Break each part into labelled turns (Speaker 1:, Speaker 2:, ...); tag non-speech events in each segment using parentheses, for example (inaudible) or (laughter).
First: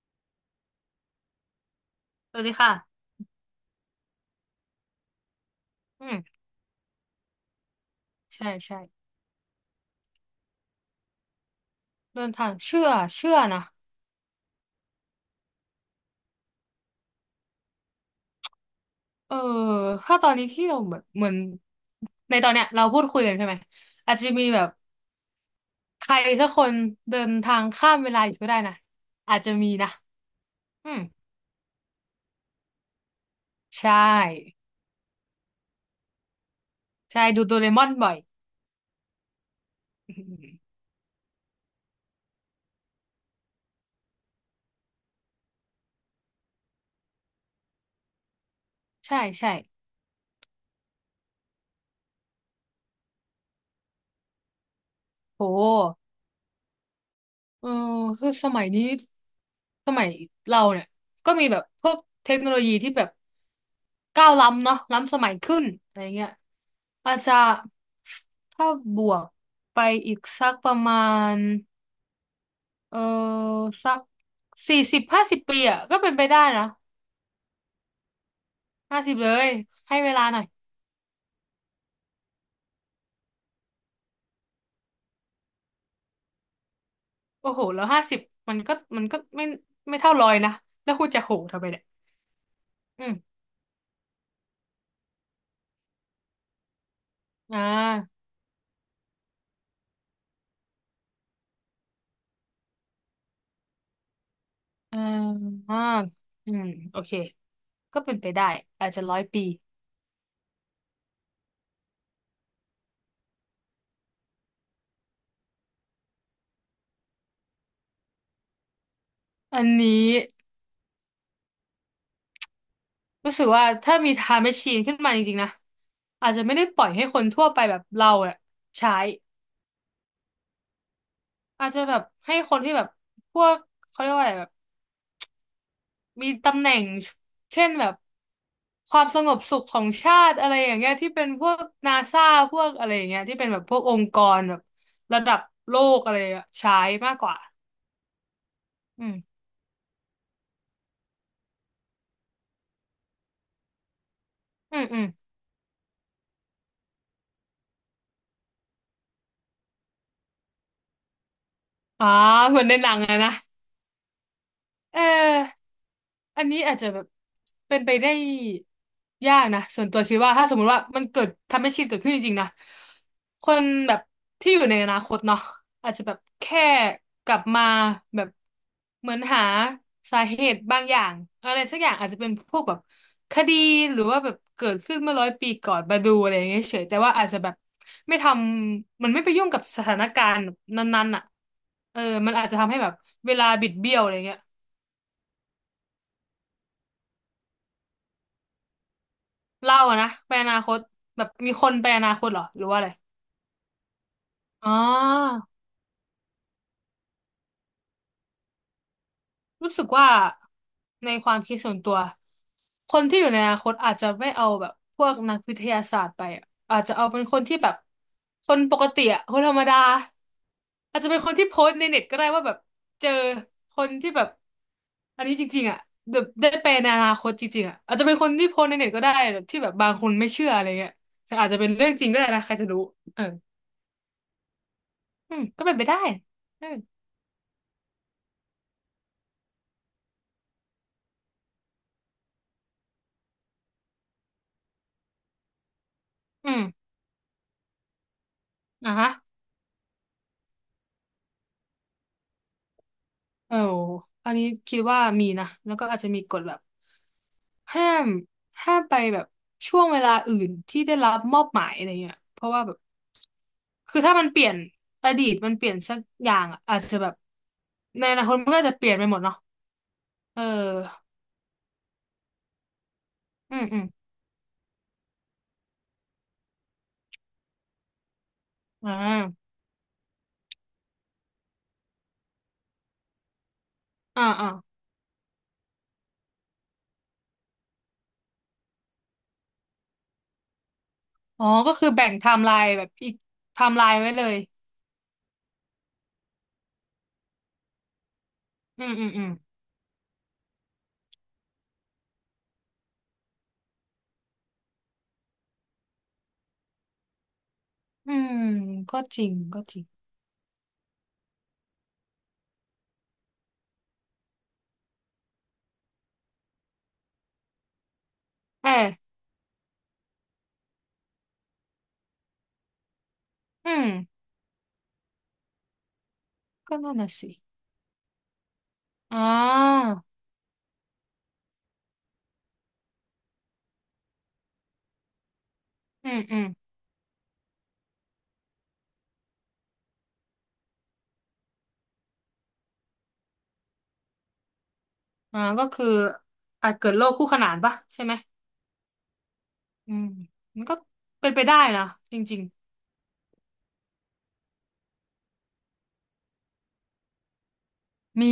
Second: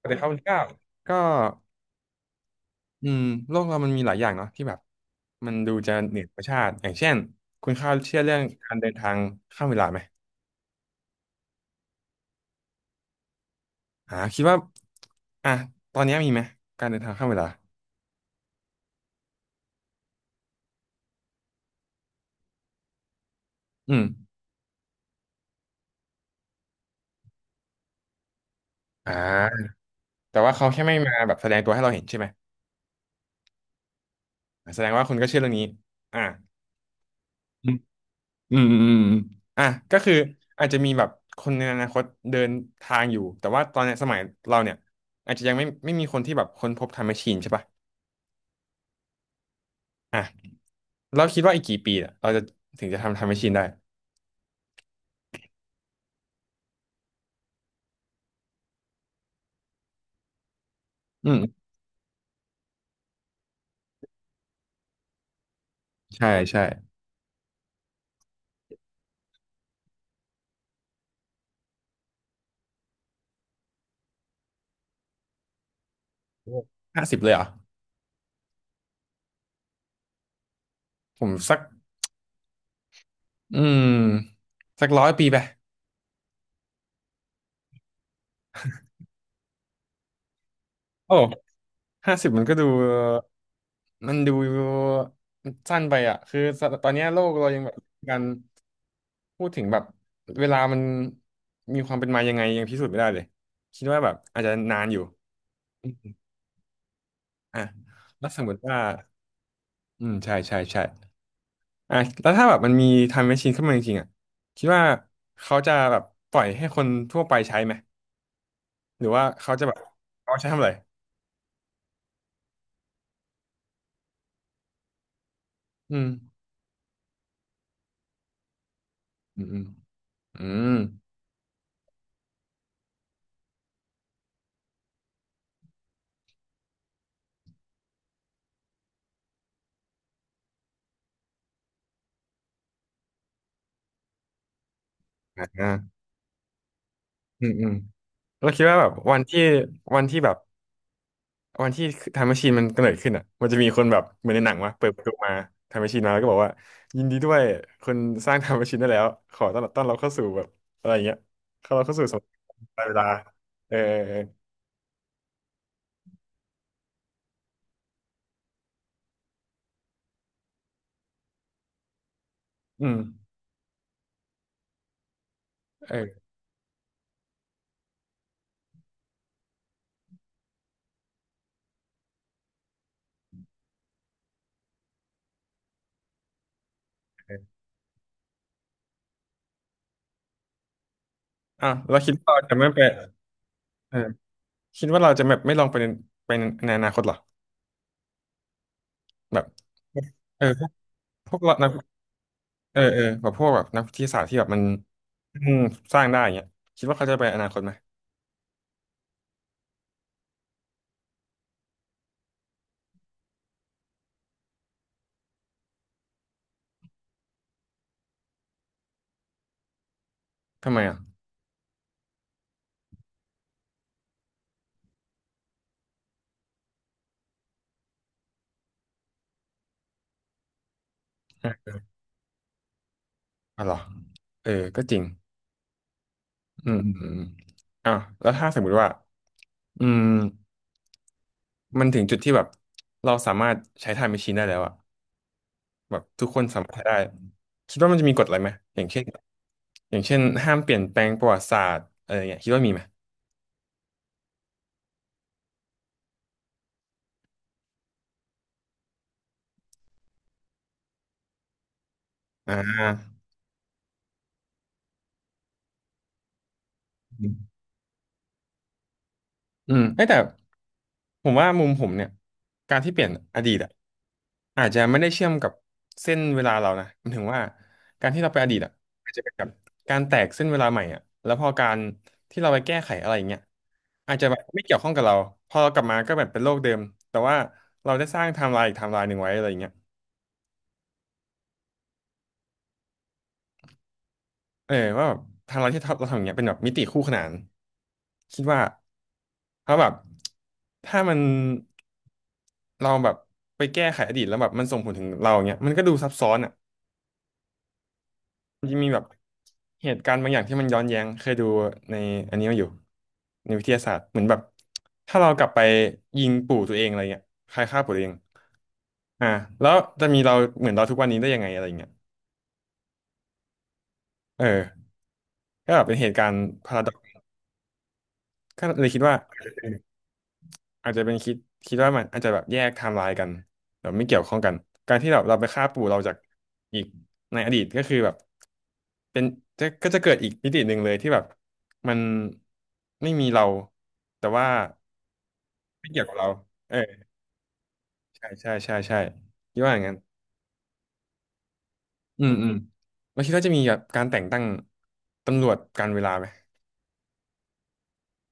Speaker 1: สวัสดีครับคุณก้าวก็
Speaker 2: สวัสดีค่ะ
Speaker 1: อืมโลกเรามันมีหลายอย่างเนาะที่แบบมันดูจะ
Speaker 2: อื
Speaker 1: เห
Speaker 2: ม
Speaker 1: นือธรรมชาติอย่างเช่นคุณข้าวเชื่อเรื่อง
Speaker 2: ใช่
Speaker 1: การ
Speaker 2: ใช่
Speaker 1: เดินทางข้ามเวลาไหม
Speaker 2: เดินทางเชื่อเชื่อนะ
Speaker 1: คิดว่าอ่ะตอนนี้มีไหมการเดินทางข้ามเวลา
Speaker 2: เออ ถ้าตอนนี้ที่เราเหมือนในตอนเนี้ยเราพูดคุยกันใช่ไหม
Speaker 1: อืม
Speaker 2: อาจจะมีแบบใครสักคนเดินทางข้ามเวลาอยู่ก็ได้นะ
Speaker 1: อ่
Speaker 2: อาจจะ
Speaker 1: า
Speaker 2: มีนะ
Speaker 1: แต่ว่าเขาแค่
Speaker 2: อื
Speaker 1: ไม่
Speaker 2: ม
Speaker 1: มาแบบแสดงตัวให้เราเห็นใช่ไหม
Speaker 2: ใช่
Speaker 1: แสดงว่าคุณก็เชื่อเรื่องนี้อ่า
Speaker 2: ใช่ดูโดเร
Speaker 1: อืม
Speaker 2: มอนบ่อย
Speaker 1: อืมอืมอืมอ่ะก็
Speaker 2: (laughs)
Speaker 1: คื
Speaker 2: อื
Speaker 1: ออาจ
Speaker 2: ม
Speaker 1: จะมีแบบคนในอนาคตเดินทางอยู่แต่ว่าตอนเนี้ยสมัยเราเนี่ยอาจจะยังไม่มีคนที่แบบค้นพบไทม์แมชชีนใช่ปะ
Speaker 2: ใช่ใช่
Speaker 1: อ่ะ เราคิดว่าอีกกี่ปีเเราจะถึงจะทำแมชชีนได้
Speaker 2: โห เออคือสมัยนี้สมัยเราเนี่ย
Speaker 1: อื
Speaker 2: ก็มีแบบ
Speaker 1: ม
Speaker 2: พวกเทคโนโลยีที่แบบก้าวล้ำเนาะล้ำสมัยขึ้นอะไรเงี้
Speaker 1: ใช่
Speaker 2: ย
Speaker 1: ใช่
Speaker 2: อาจจะถ้าบวกไปอีกสักประมาณเออสัก40 50 ปีอ่ะก็เป็นไปได้นะ
Speaker 1: ห้าสิบเลยเหรอ
Speaker 2: 50 เลยให้เวลาหน่อย
Speaker 1: ผมสักอืมสัก100 ปีไป
Speaker 2: โอ้โหแล้วห้าสิบมันก็ไม่เท่าร้อยนะแล้วคุณ
Speaker 1: โอ้
Speaker 2: จะโหทำไมเนี่ย
Speaker 1: ห้าสิบมันก็ดู
Speaker 2: อืม
Speaker 1: มันดูสั้นไปอ่ะคือตอนเนี้ยโลกเรา
Speaker 2: อ่
Speaker 1: ยังแบบการ
Speaker 2: า
Speaker 1: พูดถึงแบบเวลามันมีความเป็นมายังไงยังพิสูจน์ไม่ได้เลยคิดว่าแบบอาจจะนานอ
Speaker 2: อ่า
Speaker 1: ยู่
Speaker 2: อ่าอืมโอเค
Speaker 1: อ่ะ
Speaker 2: ก็เป็น
Speaker 1: แล้
Speaker 2: ไป
Speaker 1: วส
Speaker 2: ได้
Speaker 1: มมติว่า
Speaker 2: อาจจะร้อยปี
Speaker 1: อืมใช่ใช่ใช่ อ่ะแล้วถ้าแบบมันมี time machine ขึ้นมาจริงๆอ่ะคิดว่าเขาจะแบบปล่อยให้คนทั่วไปใช้ไหมหรือว่าเขา
Speaker 2: อั
Speaker 1: จะ
Speaker 2: น
Speaker 1: แบบ
Speaker 2: นี้
Speaker 1: เอาใช้ทำอะไร
Speaker 2: รู้สึกว่าถ้ามีไทม์แมชชีนขึ้นมาจริงๆนะ
Speaker 1: อืม
Speaker 2: อาจจะไม่ได้ปล่อยให้คนทั่วไปแบบเราอะใช้
Speaker 1: อืมอืมอืม
Speaker 2: อาจจะแบบให้คนที่แบบพวกเขาเรียกว่าอะไรแบบมีตำแหน่งเช่นแบบความสงบสุขของชาติอะไรอย่างเงี้ยที่เป็นพวกนาซาพวกอะไรอย่างเงี้ยที่เป็นแบบพวกองค์กรแบบระดับ
Speaker 1: อ่า
Speaker 2: โลกอะไรอะใช้มากกว่า
Speaker 1: อืมอืมเราคิดว่าแบบ
Speaker 2: อืม
Speaker 1: วันที่แบบวันที่ time machine มันกำเนิดขึ้นอ่ะมันจะมีคนแบบเหมือนในหนังวะ
Speaker 2: อืม
Speaker 1: เปิด
Speaker 2: อื
Speaker 1: ประ
Speaker 2: ม
Speaker 1: ตูมา time machine มาแล้วก็บอกว่ายินดีด้วยคนสร้าง (laughs) time machine ได้แล้วขอต้อนรับเข้าสู่แบบอะไรอย่างเงี้ยเราเข้าสู่
Speaker 2: อ่า
Speaker 1: สม
Speaker 2: เหมือนใน
Speaker 1: ั
Speaker 2: ห
Speaker 1: ย
Speaker 2: นั
Speaker 1: เว
Speaker 2: ง
Speaker 1: ลา
Speaker 2: อะนะ
Speaker 1: เออเออเออ
Speaker 2: เออ อันนี้อาจจะแบบเป็นไปได้ยากนะส่วนตัวคิดว่าถ้าสมมุติว่ามันเกิดทำให้ชินเกิดขึ้นจริงๆนะ
Speaker 1: อืม
Speaker 2: คนแบบที่อยู่ในอนาคตเนาะอาจจะแบบ
Speaker 1: เออ
Speaker 2: แค่กลับมาแบบเหมือนหาสาเหตุบางอย่างอะไรสักอย่างอาจจะเป็นพวกแบบคดีหรือว่าแบบเกิดขึ้นเมื่อร้อยปีก่อนมาดูอะไรอย่างเงี้ยเฉยแต่ว่าอาจจะแบบไม่ทำมันไม่ไปยุ่งกับสถานการณ์นั้นๆอ่ะ
Speaker 1: อ่ะเรา
Speaker 2: เออ
Speaker 1: คิด
Speaker 2: มั
Speaker 1: ว่า
Speaker 2: น
Speaker 1: เรา
Speaker 2: อาจ
Speaker 1: จะ
Speaker 2: จะ
Speaker 1: ไม่
Speaker 2: ทำให้
Speaker 1: ไป
Speaker 2: แบบเวลาบิดเบี้
Speaker 1: เอ
Speaker 2: ย
Speaker 1: อ
Speaker 2: วอะไรเงี้ย
Speaker 1: คิดว่าเราจะแบบไม่ลองไปในอนาคตเหรอแบบ
Speaker 2: เล่าอะนะไป
Speaker 1: เอ
Speaker 2: อ
Speaker 1: อ
Speaker 2: นา
Speaker 1: พว
Speaker 2: ค
Speaker 1: ก
Speaker 2: ตแบบ
Speaker 1: พวก
Speaker 2: มี
Speaker 1: เรา
Speaker 2: ค
Speaker 1: นัก
Speaker 2: นไปอนาคตเหรอหรือ
Speaker 1: เอ
Speaker 2: ว่า
Speaker 1: อ
Speaker 2: อะไร
Speaker 1: เออแบบพวกแบบนักวิทยาศาสตร์ที่แบบมัน
Speaker 2: อ๋
Speaker 1: อื
Speaker 2: อ
Speaker 1: มสร้างได้อย่างเงี้ยคิดว่าเขาจะไปอนาคตไหม
Speaker 2: รู้สึกว่าในความคิดส่วนตัวคนที่อยู่ในอนาคตอาจจะไม่เอาแบบพวกนักวิทยาศาสตร์ไปอะอาจจะเอาเป็นคนที่แบบคนปกติอะคนธรรมดา
Speaker 1: ทำไมอ่ะ
Speaker 2: อาจจะเป็นคนที่โพสต์ในเน็ตก็ได้ว่าแบบเจอคนที่แบบอันนี้จริงๆอะแบบได้ไปในอนาคตจริงๆอะอาจจะเป็นคนที่โพสต์ในเน็ตก็ได้แบบที่แบบบางคนไม่เชื่ออะไรเงี้ยแต่อาจ
Speaker 1: อ
Speaker 2: จะเป็น
Speaker 1: ะ
Speaker 2: เรื่องจริงก็ได้นะใครจะรู้เออ
Speaker 1: อ๋อเหรอเออก็จริง
Speaker 2: อืมก็เป็นไปได้เออ
Speaker 1: อืมอืมอืมอ่ะแล้วถ้าสมมติว่าอืมมันถึงจุดที่แบบเราสามารถใช้ไทม์แมชชีนได้แล้วอะแบบทุกคน
Speaker 2: อื
Speaker 1: สามารถใช้
Speaker 2: ม
Speaker 1: ได้คิดว่ามันจะมีกฎอะไรไหมอย่าง
Speaker 2: อ่ะ
Speaker 1: เช่น
Speaker 2: ฮะ
Speaker 1: อย่างเช่นห้ามเปลี่ยนแปลงประวัติศาสตร์อะไรอย่างเงี้ยคิดว่ามีไหม
Speaker 2: เอออันนี้คิดว่ามีนะแล้วก็อาจจะมีกฎแบบห้ามห้ามไปแบบช่วงเวลาอื่นที่ได้รับมอบหมายอะไรเงี้ยเพราะ
Speaker 1: อ่า
Speaker 2: ว่าแบบคือถ้ามันเปลี่ยนอดีตมันเปลี่ยนสักอย่างอะอาจจะแบบ
Speaker 1: อืม
Speaker 2: ในอนาคตมันก็จะเปลี่ยนไปหมดเนาะ
Speaker 1: เอ้ยแต่
Speaker 2: เออ
Speaker 1: ผมว่ามุมผมเนี่ยการที่เปลี่ยนอดี
Speaker 2: อื
Speaker 1: ต
Speaker 2: ม
Speaker 1: อะ
Speaker 2: อืม
Speaker 1: อาจจะไม่ได้เชื่อมกับเส้นเวลาเรานะหมันถึงว่าการที่เราไปอดีตอะ
Speaker 2: อ่
Speaker 1: อาจจะเป็นแบบ
Speaker 2: า
Speaker 1: การแตกเส้นเวลาใหม่อะแล้วพอการที่เราไปแก้ไขอะไรอย่างเงี้ยอาจ
Speaker 2: อ่า
Speaker 1: จะแบบ
Speaker 2: อ่า
Speaker 1: ไม่เกี่ยวข้องกับเราพอเรากลับมาก็แบบเป็นโลกเดิมแต่ว่าเราได้สร้างไทม์ไลน์อีกไทม์ไลน์หนึ่งไว้อะไรอย่างเงี้ย
Speaker 2: อ๋อก็คือแบ่งไทม์ไลน์แบบอีกไทม์ไลน์ไว้เลย
Speaker 1: เออว่าแบบทางเราที่เราทำอย่างเงี้ยเป็นแบบมิติคู่ขนานคิดว่า
Speaker 2: อืมอืมอืม
Speaker 1: เพราะแบบถ้ามันเราแบบไปแก้ไขอดีตแล้วแบบมันส่งผลถึงเราอย่างเงี้ยมันก็ดูซับซ้อนอ่ะ
Speaker 2: อืม
Speaker 1: มันจะมี
Speaker 2: ก็
Speaker 1: แบบ
Speaker 2: จริงก็จริง
Speaker 1: เหตุการณ์บางอย่างที่มันย้อนแย้งเคยดูในอันนี้มาอยู่ในวิทยาศาสตร์เหมือนแบบถ้าเรากลับไปยิงปู่ตัวเองอะไรเงี้ยใครฆ่าปู่ตัวเอง
Speaker 2: เออ
Speaker 1: อ่าแล้วจะมีเราเหมือนเราทุกวันนี้ได้ยังไงอะไรเงี้ย
Speaker 2: อืม
Speaker 1: เออก็แบบเป็นเหตุการณ์พา
Speaker 2: ก็
Speaker 1: ราดอ
Speaker 2: นั่นน่ะ
Speaker 1: ก
Speaker 2: สิ
Speaker 1: ก็เลยคิดว่า
Speaker 2: อ๋อ
Speaker 1: อาจจะเป็นคิดว่ามันอาจจะแบบแยกไทม์ไลน์กันแบบไม่เกี่ยวข้องกันการที่เราไปฆ่าปู่เรา
Speaker 2: อื
Speaker 1: จาก
Speaker 2: มอืม
Speaker 1: อีกในอดีตก็คือแบบเป็นจะก็จะเกิดอีกมิติหนึ่งเลยที่แบบมันไม่มีเราแต่ว่า
Speaker 2: อ่าก็คือ
Speaker 1: ไม่เกี่ยวกับเรา
Speaker 2: อา
Speaker 1: เอ
Speaker 2: จ
Speaker 1: อ
Speaker 2: เกิดโรคคู่ขนานปะใช่ไหม
Speaker 1: ใช่ใช่ใช่ใช่คิดว่าอย่าง
Speaker 2: อื
Speaker 1: นั้น
Speaker 2: มมันก็เป็นไปได้นะจ
Speaker 1: อืม
Speaker 2: ริง
Speaker 1: อืมแล้วคิดว่าจะมีแบบการแต่งตั้งตำรวจการเวลาไหม
Speaker 2: ๆมี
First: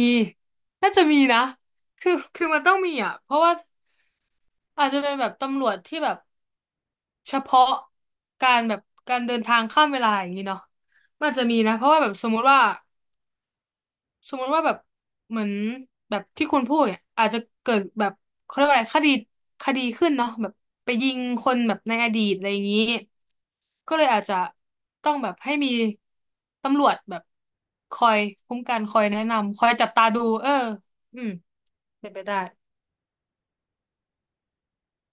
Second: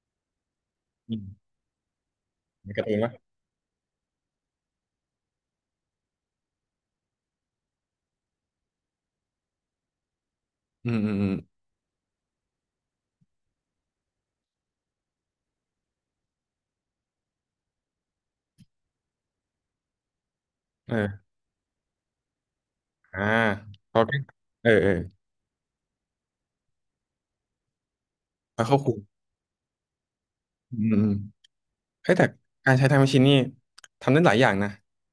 Speaker 2: น่าจะ
Speaker 1: อื
Speaker 2: มีนะ
Speaker 1: ม
Speaker 2: คือมัน
Speaker 1: ใน
Speaker 2: ต้อง
Speaker 1: การ์
Speaker 2: มี
Speaker 1: ตูนปะ
Speaker 2: อ่ะเพราะว่าอาจจะเป็นแบบตำรวจที่แบบเฉพาะการแบบการเดินทางข้ามเวลาอย่างนี้เนาะ
Speaker 1: อืมอืม
Speaker 2: มั
Speaker 1: อื
Speaker 2: น
Speaker 1: ม
Speaker 2: อาจจะมีนะเพราะว่าแบบสมมุติว่าแบบเหมือนแบบที่คุณพูดเนี่ยอาจจะเกิดแบบเขาเรียกว่าอะไรคดีคดีขึ้นเนาะแบบไป
Speaker 1: เอ
Speaker 2: ยิง
Speaker 1: อ
Speaker 2: คนแบบในอดีตอะไรอย่างนี้
Speaker 1: อ่า
Speaker 2: ก็
Speaker 1: เขา
Speaker 2: เลย
Speaker 1: ก็
Speaker 2: อาจจะ
Speaker 1: เออเออ
Speaker 2: ต้องแบบให้มีตำรวจแบบคอยคุ้ม
Speaker 1: เขาค
Speaker 2: กั
Speaker 1: วบ
Speaker 2: นค
Speaker 1: คุม
Speaker 2: อยแนะนำคอยจับตาดูเออ
Speaker 1: อืมอืม
Speaker 2: อืมเป็
Speaker 1: เฮ้
Speaker 2: น
Speaker 1: ย
Speaker 2: ไป
Speaker 1: แต่
Speaker 2: ได้
Speaker 1: การใช้ไทม์แมชชีนนี่ทำได้หลายอย่างนะ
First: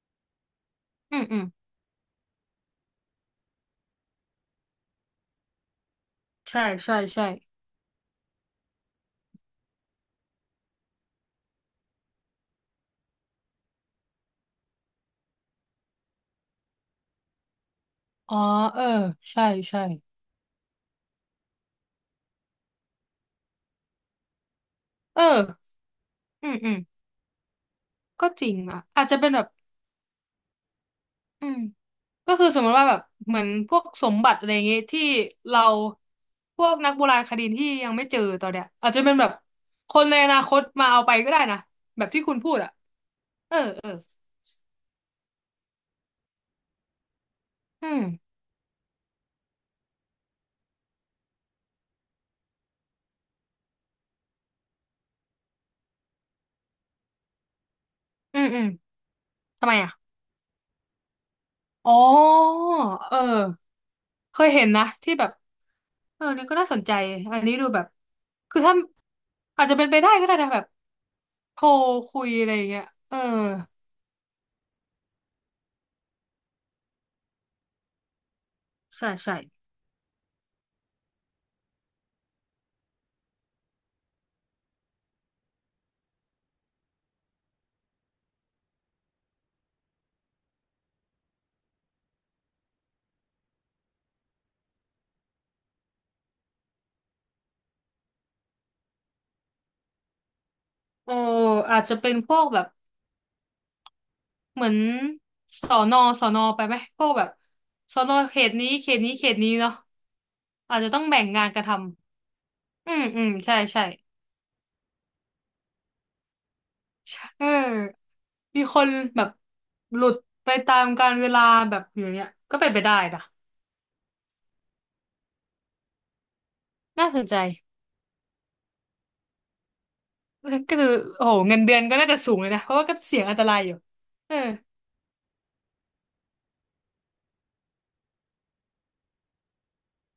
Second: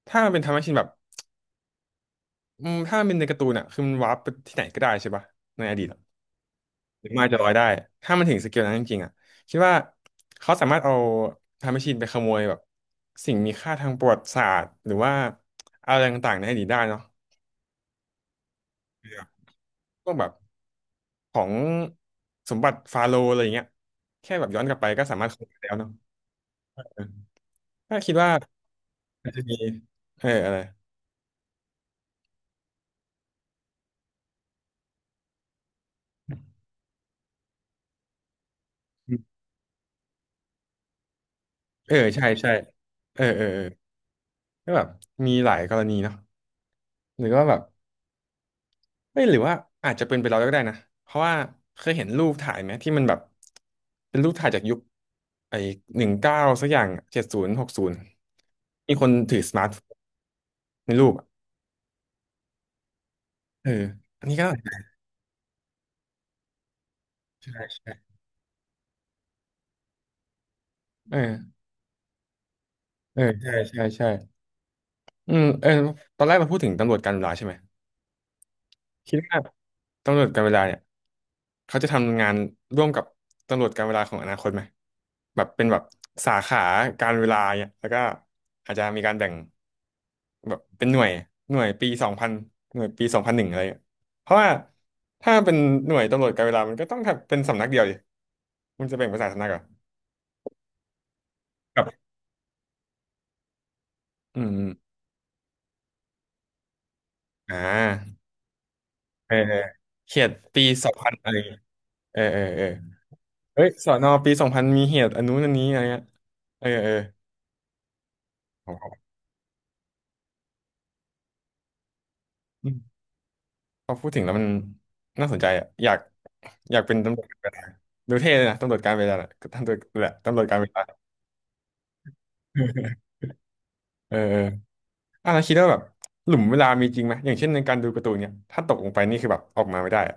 Speaker 1: ถ้ามันเป็นไทม์แมชชีนแบบ
Speaker 2: อืมอืม
Speaker 1: อืมถ้ามันเป็นในการ์ตูนอ่ะคือมันวาร์ปไปที่ไหนก็ได้ใช่ปะในอดีตอะ
Speaker 2: ใช่ใช่
Speaker 1: หรือมน
Speaker 2: ใช่
Speaker 1: อาจจะลอยได้ถ้ามันถึงสเกลนั้นจริงๆอ่ะคิดว่าเขาสามารถเอาไทม์แมชชีนไปขโมยแบบสิ่งมีค่าทางประวัติศาสตร์หรือว่าอะไรต่างๆในอดีตได้เนาะ
Speaker 2: อ๋อเออ
Speaker 1: ครับ
Speaker 2: ใช่ใช่
Speaker 1: พวกแบบของสมบัติฟาโรห์อะไรอย่างเงี้ยแค่แบบย้อนกลับไปก็สา
Speaker 2: เอ
Speaker 1: มารถขโมยได้
Speaker 2: อ
Speaker 1: แล้วเนาะ
Speaker 2: อืมอืม
Speaker 1: เออถ้าคิด
Speaker 2: ก็
Speaker 1: ว่า
Speaker 2: จริงอ่ะอาจจะเป็
Speaker 1: อา
Speaker 2: น
Speaker 1: จ
Speaker 2: แบ
Speaker 1: จะ
Speaker 2: บ
Speaker 1: มีเอออะไร
Speaker 2: อืมก็คือสมมติว่าแบบเหมือนพวกสมบัติอะไรอย่างเงี้ยที่เราพวกนักโบราณคดีที่ยังไม่เจอตอนเนี้ยอาจจะเป็นแบบคนในอนาคตมาเอาไปก็ได้นะ
Speaker 1: เออ
Speaker 2: แบบที่
Speaker 1: ใช่
Speaker 2: คุณ
Speaker 1: ใช่
Speaker 2: พูดอ่ะ
Speaker 1: เออเออ
Speaker 2: เออ
Speaker 1: เออ
Speaker 2: เออ
Speaker 1: ก็แบบมีหลายกรณีเนาะหรือว่าแบบ
Speaker 2: อืม
Speaker 1: ไม่หรือว่าอาจจะเป็นไปเราก็ได้นะเพราะว่าเคยเห็นรูปถ่ายไหมที่มันแบบเป็นรูปถ่ายจากยุคไอ้19 สักอย่าง 70 60
Speaker 2: อืมอืม
Speaker 1: มีคนถือสมา
Speaker 2: ทำ
Speaker 1: ร์ท
Speaker 2: ไม
Speaker 1: โฟ
Speaker 2: อ่ะ
Speaker 1: นในรูปอะ
Speaker 2: อ๋อเอ
Speaker 1: เอ
Speaker 2: อ
Speaker 1: ออันนี้
Speaker 2: เค
Speaker 1: ก็
Speaker 2: ยเห็นนะที่แบบเออนี่ก็น่าสนใจอันนี้
Speaker 1: ใช่
Speaker 2: ดูแบบ
Speaker 1: ใช่
Speaker 2: คือถ้าอาจจะเป็นไปได้ก็ได้นะแบบ
Speaker 1: เอ
Speaker 2: โท
Speaker 1: อ
Speaker 2: รคุยอะไรอย่างเงี้ยเอ
Speaker 1: เอ
Speaker 2: อ
Speaker 1: อใช่ใช่ใช่อืมเออตอนแรกเราพูดถึงตำรวจการเวลาใช่ไหม
Speaker 2: ใช่
Speaker 1: คิด
Speaker 2: ใช่
Speaker 1: ว่าตำรวจการเวลาเนี่ยเขาจะทำงานร่วมกับตำรวจการเวลาของอนาคตไหมแบบเป็นแบบสาขาการเวลาเนี่ยแล้วก็อาจจะมีการแบ่งแบบเป็นหน่วยหน่วยปีสองพันหน่วยปี 2001อะไรเงี้ยเพราะว่าถ้าเป็นหน่วยตำรวจการเวลามันก็ต้องทำเป็นสำนักเดียวดิมันจะแบ่งเป็นสายสำนักเหรอ
Speaker 2: โอ้อา
Speaker 1: ค
Speaker 2: จ
Speaker 1: รั
Speaker 2: จะ
Speaker 1: บ
Speaker 2: เป็นพวกแบบ
Speaker 1: อืมอ
Speaker 2: เหมือ
Speaker 1: ม
Speaker 2: นสอนอสอนอไปไหมพวกแบบ
Speaker 1: อ่
Speaker 2: สอนอ
Speaker 1: า
Speaker 2: เขตนี้เขตนี้เข
Speaker 1: เออ
Speaker 2: ตนี้
Speaker 1: เออ
Speaker 2: เนาะ
Speaker 1: เขตปี
Speaker 2: อาจ
Speaker 1: ส
Speaker 2: จะ
Speaker 1: อง
Speaker 2: ต้อง
Speaker 1: พัน
Speaker 2: แบ่ง
Speaker 1: อะไร
Speaker 2: งาน
Speaker 1: เงี้ย
Speaker 2: กันท
Speaker 1: เออเออเออ
Speaker 2: ำอืมอืมใช่
Speaker 1: เฮ้ย
Speaker 2: ใช่
Speaker 1: สอนอปีสองพันมีเหตุอันนู้นอันนี้อะไรเงี้ยเออเออ
Speaker 2: ใช่เออมีคนแบบหลุดไปตามกาลเวลาแบบอย่างเงี้ยก็เป็
Speaker 1: อื
Speaker 2: นไปได้
Speaker 1: ม
Speaker 2: นะ
Speaker 1: พอพูดถึงแล้วมันน่าสนใจอ่ะอยากเป็น
Speaker 2: น่า
Speaker 1: ตำ
Speaker 2: ส
Speaker 1: รว
Speaker 2: น
Speaker 1: จ
Speaker 2: ใจ
Speaker 1: การเวลาดูเท่เลยนะตำรวจการเวลาน่ะตำรวจแหละตำรวจการเว
Speaker 2: ก็
Speaker 1: ลา
Speaker 2: คือโอ้โหเงินเดือนก็น่าจะสูงเลยนะเพราะว่าก็เสี่ยงอันตรายอยู่
Speaker 1: เออ
Speaker 2: เอ
Speaker 1: เอ
Speaker 2: อ
Speaker 1: อแล้วคิดว่าแบบหลุมเวลามีจริงไหมอย่างเช่นในการดูการ์ตูนเนี่ยถ้าตกลงไปนี่คือแบบออกมาไม่ได้อะ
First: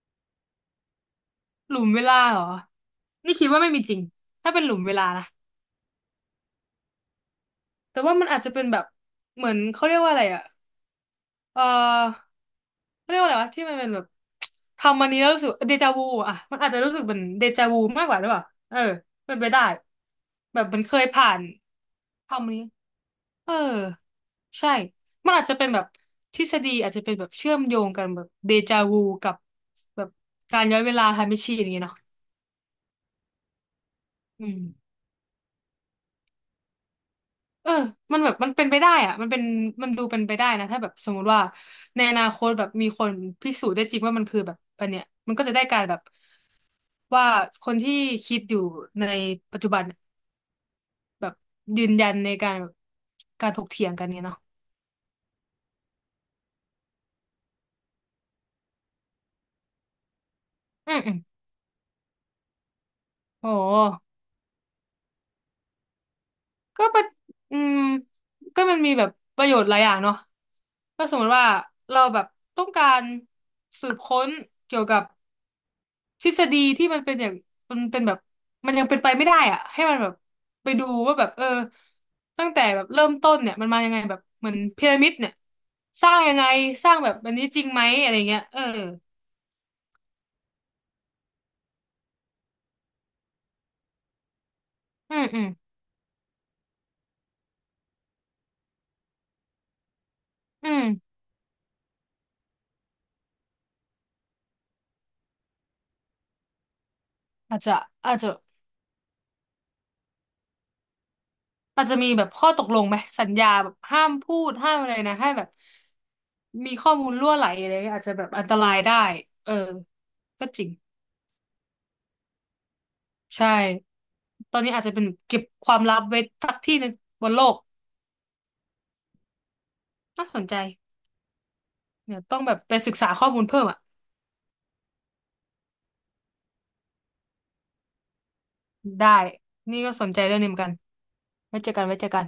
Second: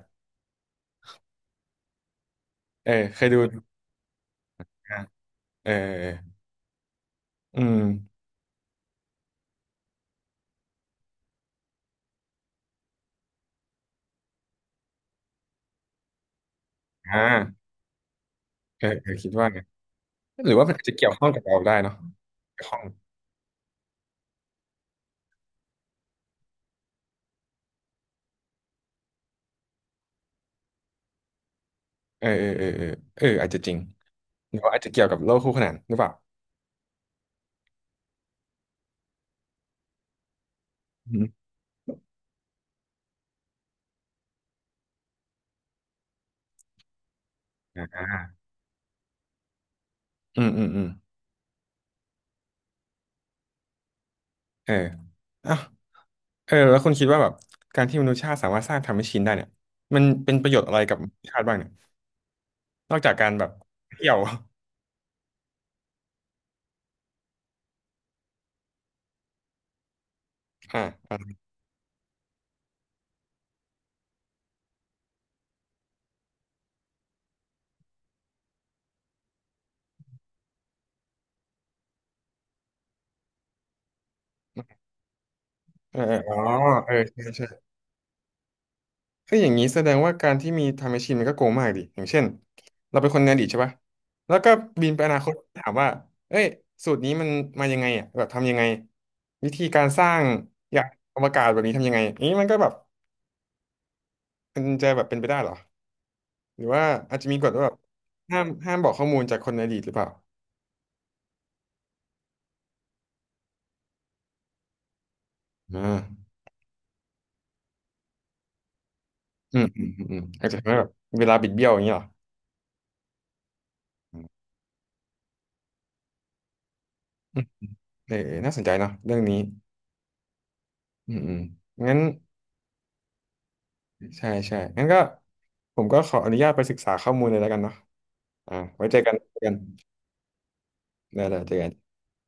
Speaker 2: หลุมเวลาเหรอ
Speaker 1: เออเคย
Speaker 2: นี่
Speaker 1: ดู
Speaker 2: คิดว่าไม่มีจริงถ้าเป็นหลุมเว
Speaker 1: อ่ะ
Speaker 2: ลานะ
Speaker 1: เออเอออืม
Speaker 2: แต่ว่ามันอาจจะเป็นแบบเหมือนเขาเรียกว่าอะไรอ่ะเออเขาเรียกว่าอะไรวะที่มันเป็นแบบทำมันนี้แล้วรู้สึกเดจาวูอ่ะมันอาจจะรู้สึกเหมื
Speaker 1: อ่
Speaker 2: อนเดจา
Speaker 1: า
Speaker 2: วูมากกว่าหรือเปล่าเออ
Speaker 1: เออเออคิด
Speaker 2: เป็น
Speaker 1: ว่า
Speaker 2: ไป
Speaker 1: ไง
Speaker 2: ได้
Speaker 1: หรือ
Speaker 2: แบบ
Speaker 1: ว่ามัน
Speaker 2: มั
Speaker 1: อา
Speaker 2: น
Speaker 1: จ
Speaker 2: เค
Speaker 1: จะ
Speaker 2: ย
Speaker 1: เกี่ยวข้อ
Speaker 2: ผ่า
Speaker 1: งกั
Speaker 2: น
Speaker 1: บเราได้เนาะ
Speaker 2: ทำมันนี้
Speaker 1: เกี่ยวข้อง
Speaker 2: เออใช่มันอาจจะเป็นแบบทฤษฎีอาจจะเป็นแบบเชื่อมโยงกันแบบเดจาวูกับแบบการย้อนเวลาไทม์แมชชีนอย่างเงี้ยเนาะ
Speaker 1: เออเออเออเออเอออาจจะจริง
Speaker 2: อื
Speaker 1: หรื
Speaker 2: ม
Speaker 1: อว่าอาจจะเกี่ยวกับโลกคู่ขนานหรือเปล่า
Speaker 2: เออมันแบบมันเป็นไปได้อะมันเป็นมันดูเป็นไปได้นะถ้าแบบส
Speaker 1: อื
Speaker 2: มมุ
Speaker 1: ม
Speaker 2: ติว่าในอนาคตแบบมีคนพิสูจน์ได้จริงว่ามันคือแบบอันเนี้ยมันก็จะได้การแบบว่าคนที่
Speaker 1: อ่า
Speaker 2: คิดอยู่ในปัจจุบันเนี่ย
Speaker 1: อืมอืมอืม
Speaker 2: แบบยืนยันในการแบบการถกเถียงกันเนี่ยเนาะ
Speaker 1: เอออ่ะ เออแล้วคุณคิดว่าแบบการที่มนุษยชาติสามารถสร้างทำแมชชีนได้เนี่ยมันเป็นประโยชน์อะไร
Speaker 2: อื
Speaker 1: กับ
Speaker 2: ม
Speaker 1: ม
Speaker 2: อื
Speaker 1: นุ
Speaker 2: ม
Speaker 1: ษยชาติบ้างเนี่ยนอกจากการแบ
Speaker 2: โอ
Speaker 1: บเที่
Speaker 2: ้
Speaker 1: ยว (laughs)
Speaker 2: ก็ประอืมก็มันมีแบบประโยชน์หลายอย่างเนาะ
Speaker 1: อ่า
Speaker 2: ก็สมม
Speaker 1: อ่า
Speaker 2: ติว่าเราแบบต้องการสืบค้นเกี่ยวกับทฤษฎีที่มันเป็นอย่างมันเป็นแบบมันยังเป็นไปไม่ได้อะให้มันแบบไปดูว่าแบบเออตั้งแต่แบบเริ่มต้นเนี่ยมันมายังไงแบบเหมือนพีระมิดเนี่ย
Speaker 1: เออ
Speaker 2: ส
Speaker 1: เอ
Speaker 2: ร้า
Speaker 1: อ
Speaker 2: ง
Speaker 1: อ๋
Speaker 2: ยั
Speaker 1: อ
Speaker 2: งไงส
Speaker 1: เออ
Speaker 2: ร้างแบบ
Speaker 1: ใช่
Speaker 2: อันนี้
Speaker 1: ใช่
Speaker 2: จริงไหมอะไรเงี้ยเออ
Speaker 1: เอ้ยอย่างนี้แสดงว่าการที่มีไทำแมชชีนมันก็โกงมากดิอย่างเช่นเราเป็นคนในอดีตใช่ปะแล้วก็บินไปอ
Speaker 2: อื
Speaker 1: นา
Speaker 2: ม
Speaker 1: คต
Speaker 2: อืม
Speaker 1: ถามว่าเอ้ยสูตรนี้มันมายังไงอ่ะแบบทำยังไงวิธีการสร้าง
Speaker 2: อื
Speaker 1: ยาน
Speaker 2: ม
Speaker 1: อวกาศแบบนี้ทำยังไงอย่างนี้มันก็แบบมันจะแบบเป็นไปได้เหรอหรือว่าอาจจะมีกฎ
Speaker 2: อาจ
Speaker 1: ว่าแบ
Speaker 2: จะ
Speaker 1: บ
Speaker 2: อาจจะ
Speaker 1: ห้ามบอกข้อมูลจากคนในอดีตหรือเปล่า
Speaker 2: อาจจะมีแบบข้อตกลงไหมสัญญาแบบห้ามพูดห้ามอะไรนะให้แบบ
Speaker 1: อ่า
Speaker 2: มีข้อมูลรั่วไหลอะไรเงี้ยอาจจะแบบอันตรายได้เออ
Speaker 1: อืมอืมอืมอืม
Speaker 2: ก็
Speaker 1: อาจจะ
Speaker 2: จริ
Speaker 1: ทำ
Speaker 2: ง
Speaker 1: ให้แบบเวลาบิดเบี้ยวอย่างเงี้ยเหรอ
Speaker 2: ใช่
Speaker 1: อืม
Speaker 2: ตอนนี้อาจจะเป็นเก็บความลับไว้สักที่หนึงบนโลก
Speaker 1: เออเออน่าสนใจเนาะเรื่องนี้
Speaker 2: น่าสนใจ
Speaker 1: อืมอืมงั้น
Speaker 2: เนี่ยต้องแบบไปศึกษาข้อมูลเพิ่มอ่ะ
Speaker 1: ใช่ใช่งั้นก็ผมก็ขออนุญาตไปศึกษาข้อมูลเลยแล้วกันเนาะอ่าไว้เจอ
Speaker 2: ได้
Speaker 1: กันเจอกัน
Speaker 2: นี่ก็สนใจเรื่องนี้เหมือนกัน
Speaker 1: ได้ได้เจอ
Speaker 2: ไว้
Speaker 1: กั
Speaker 2: เจ
Speaker 1: น
Speaker 2: อกันไว้เจอกัน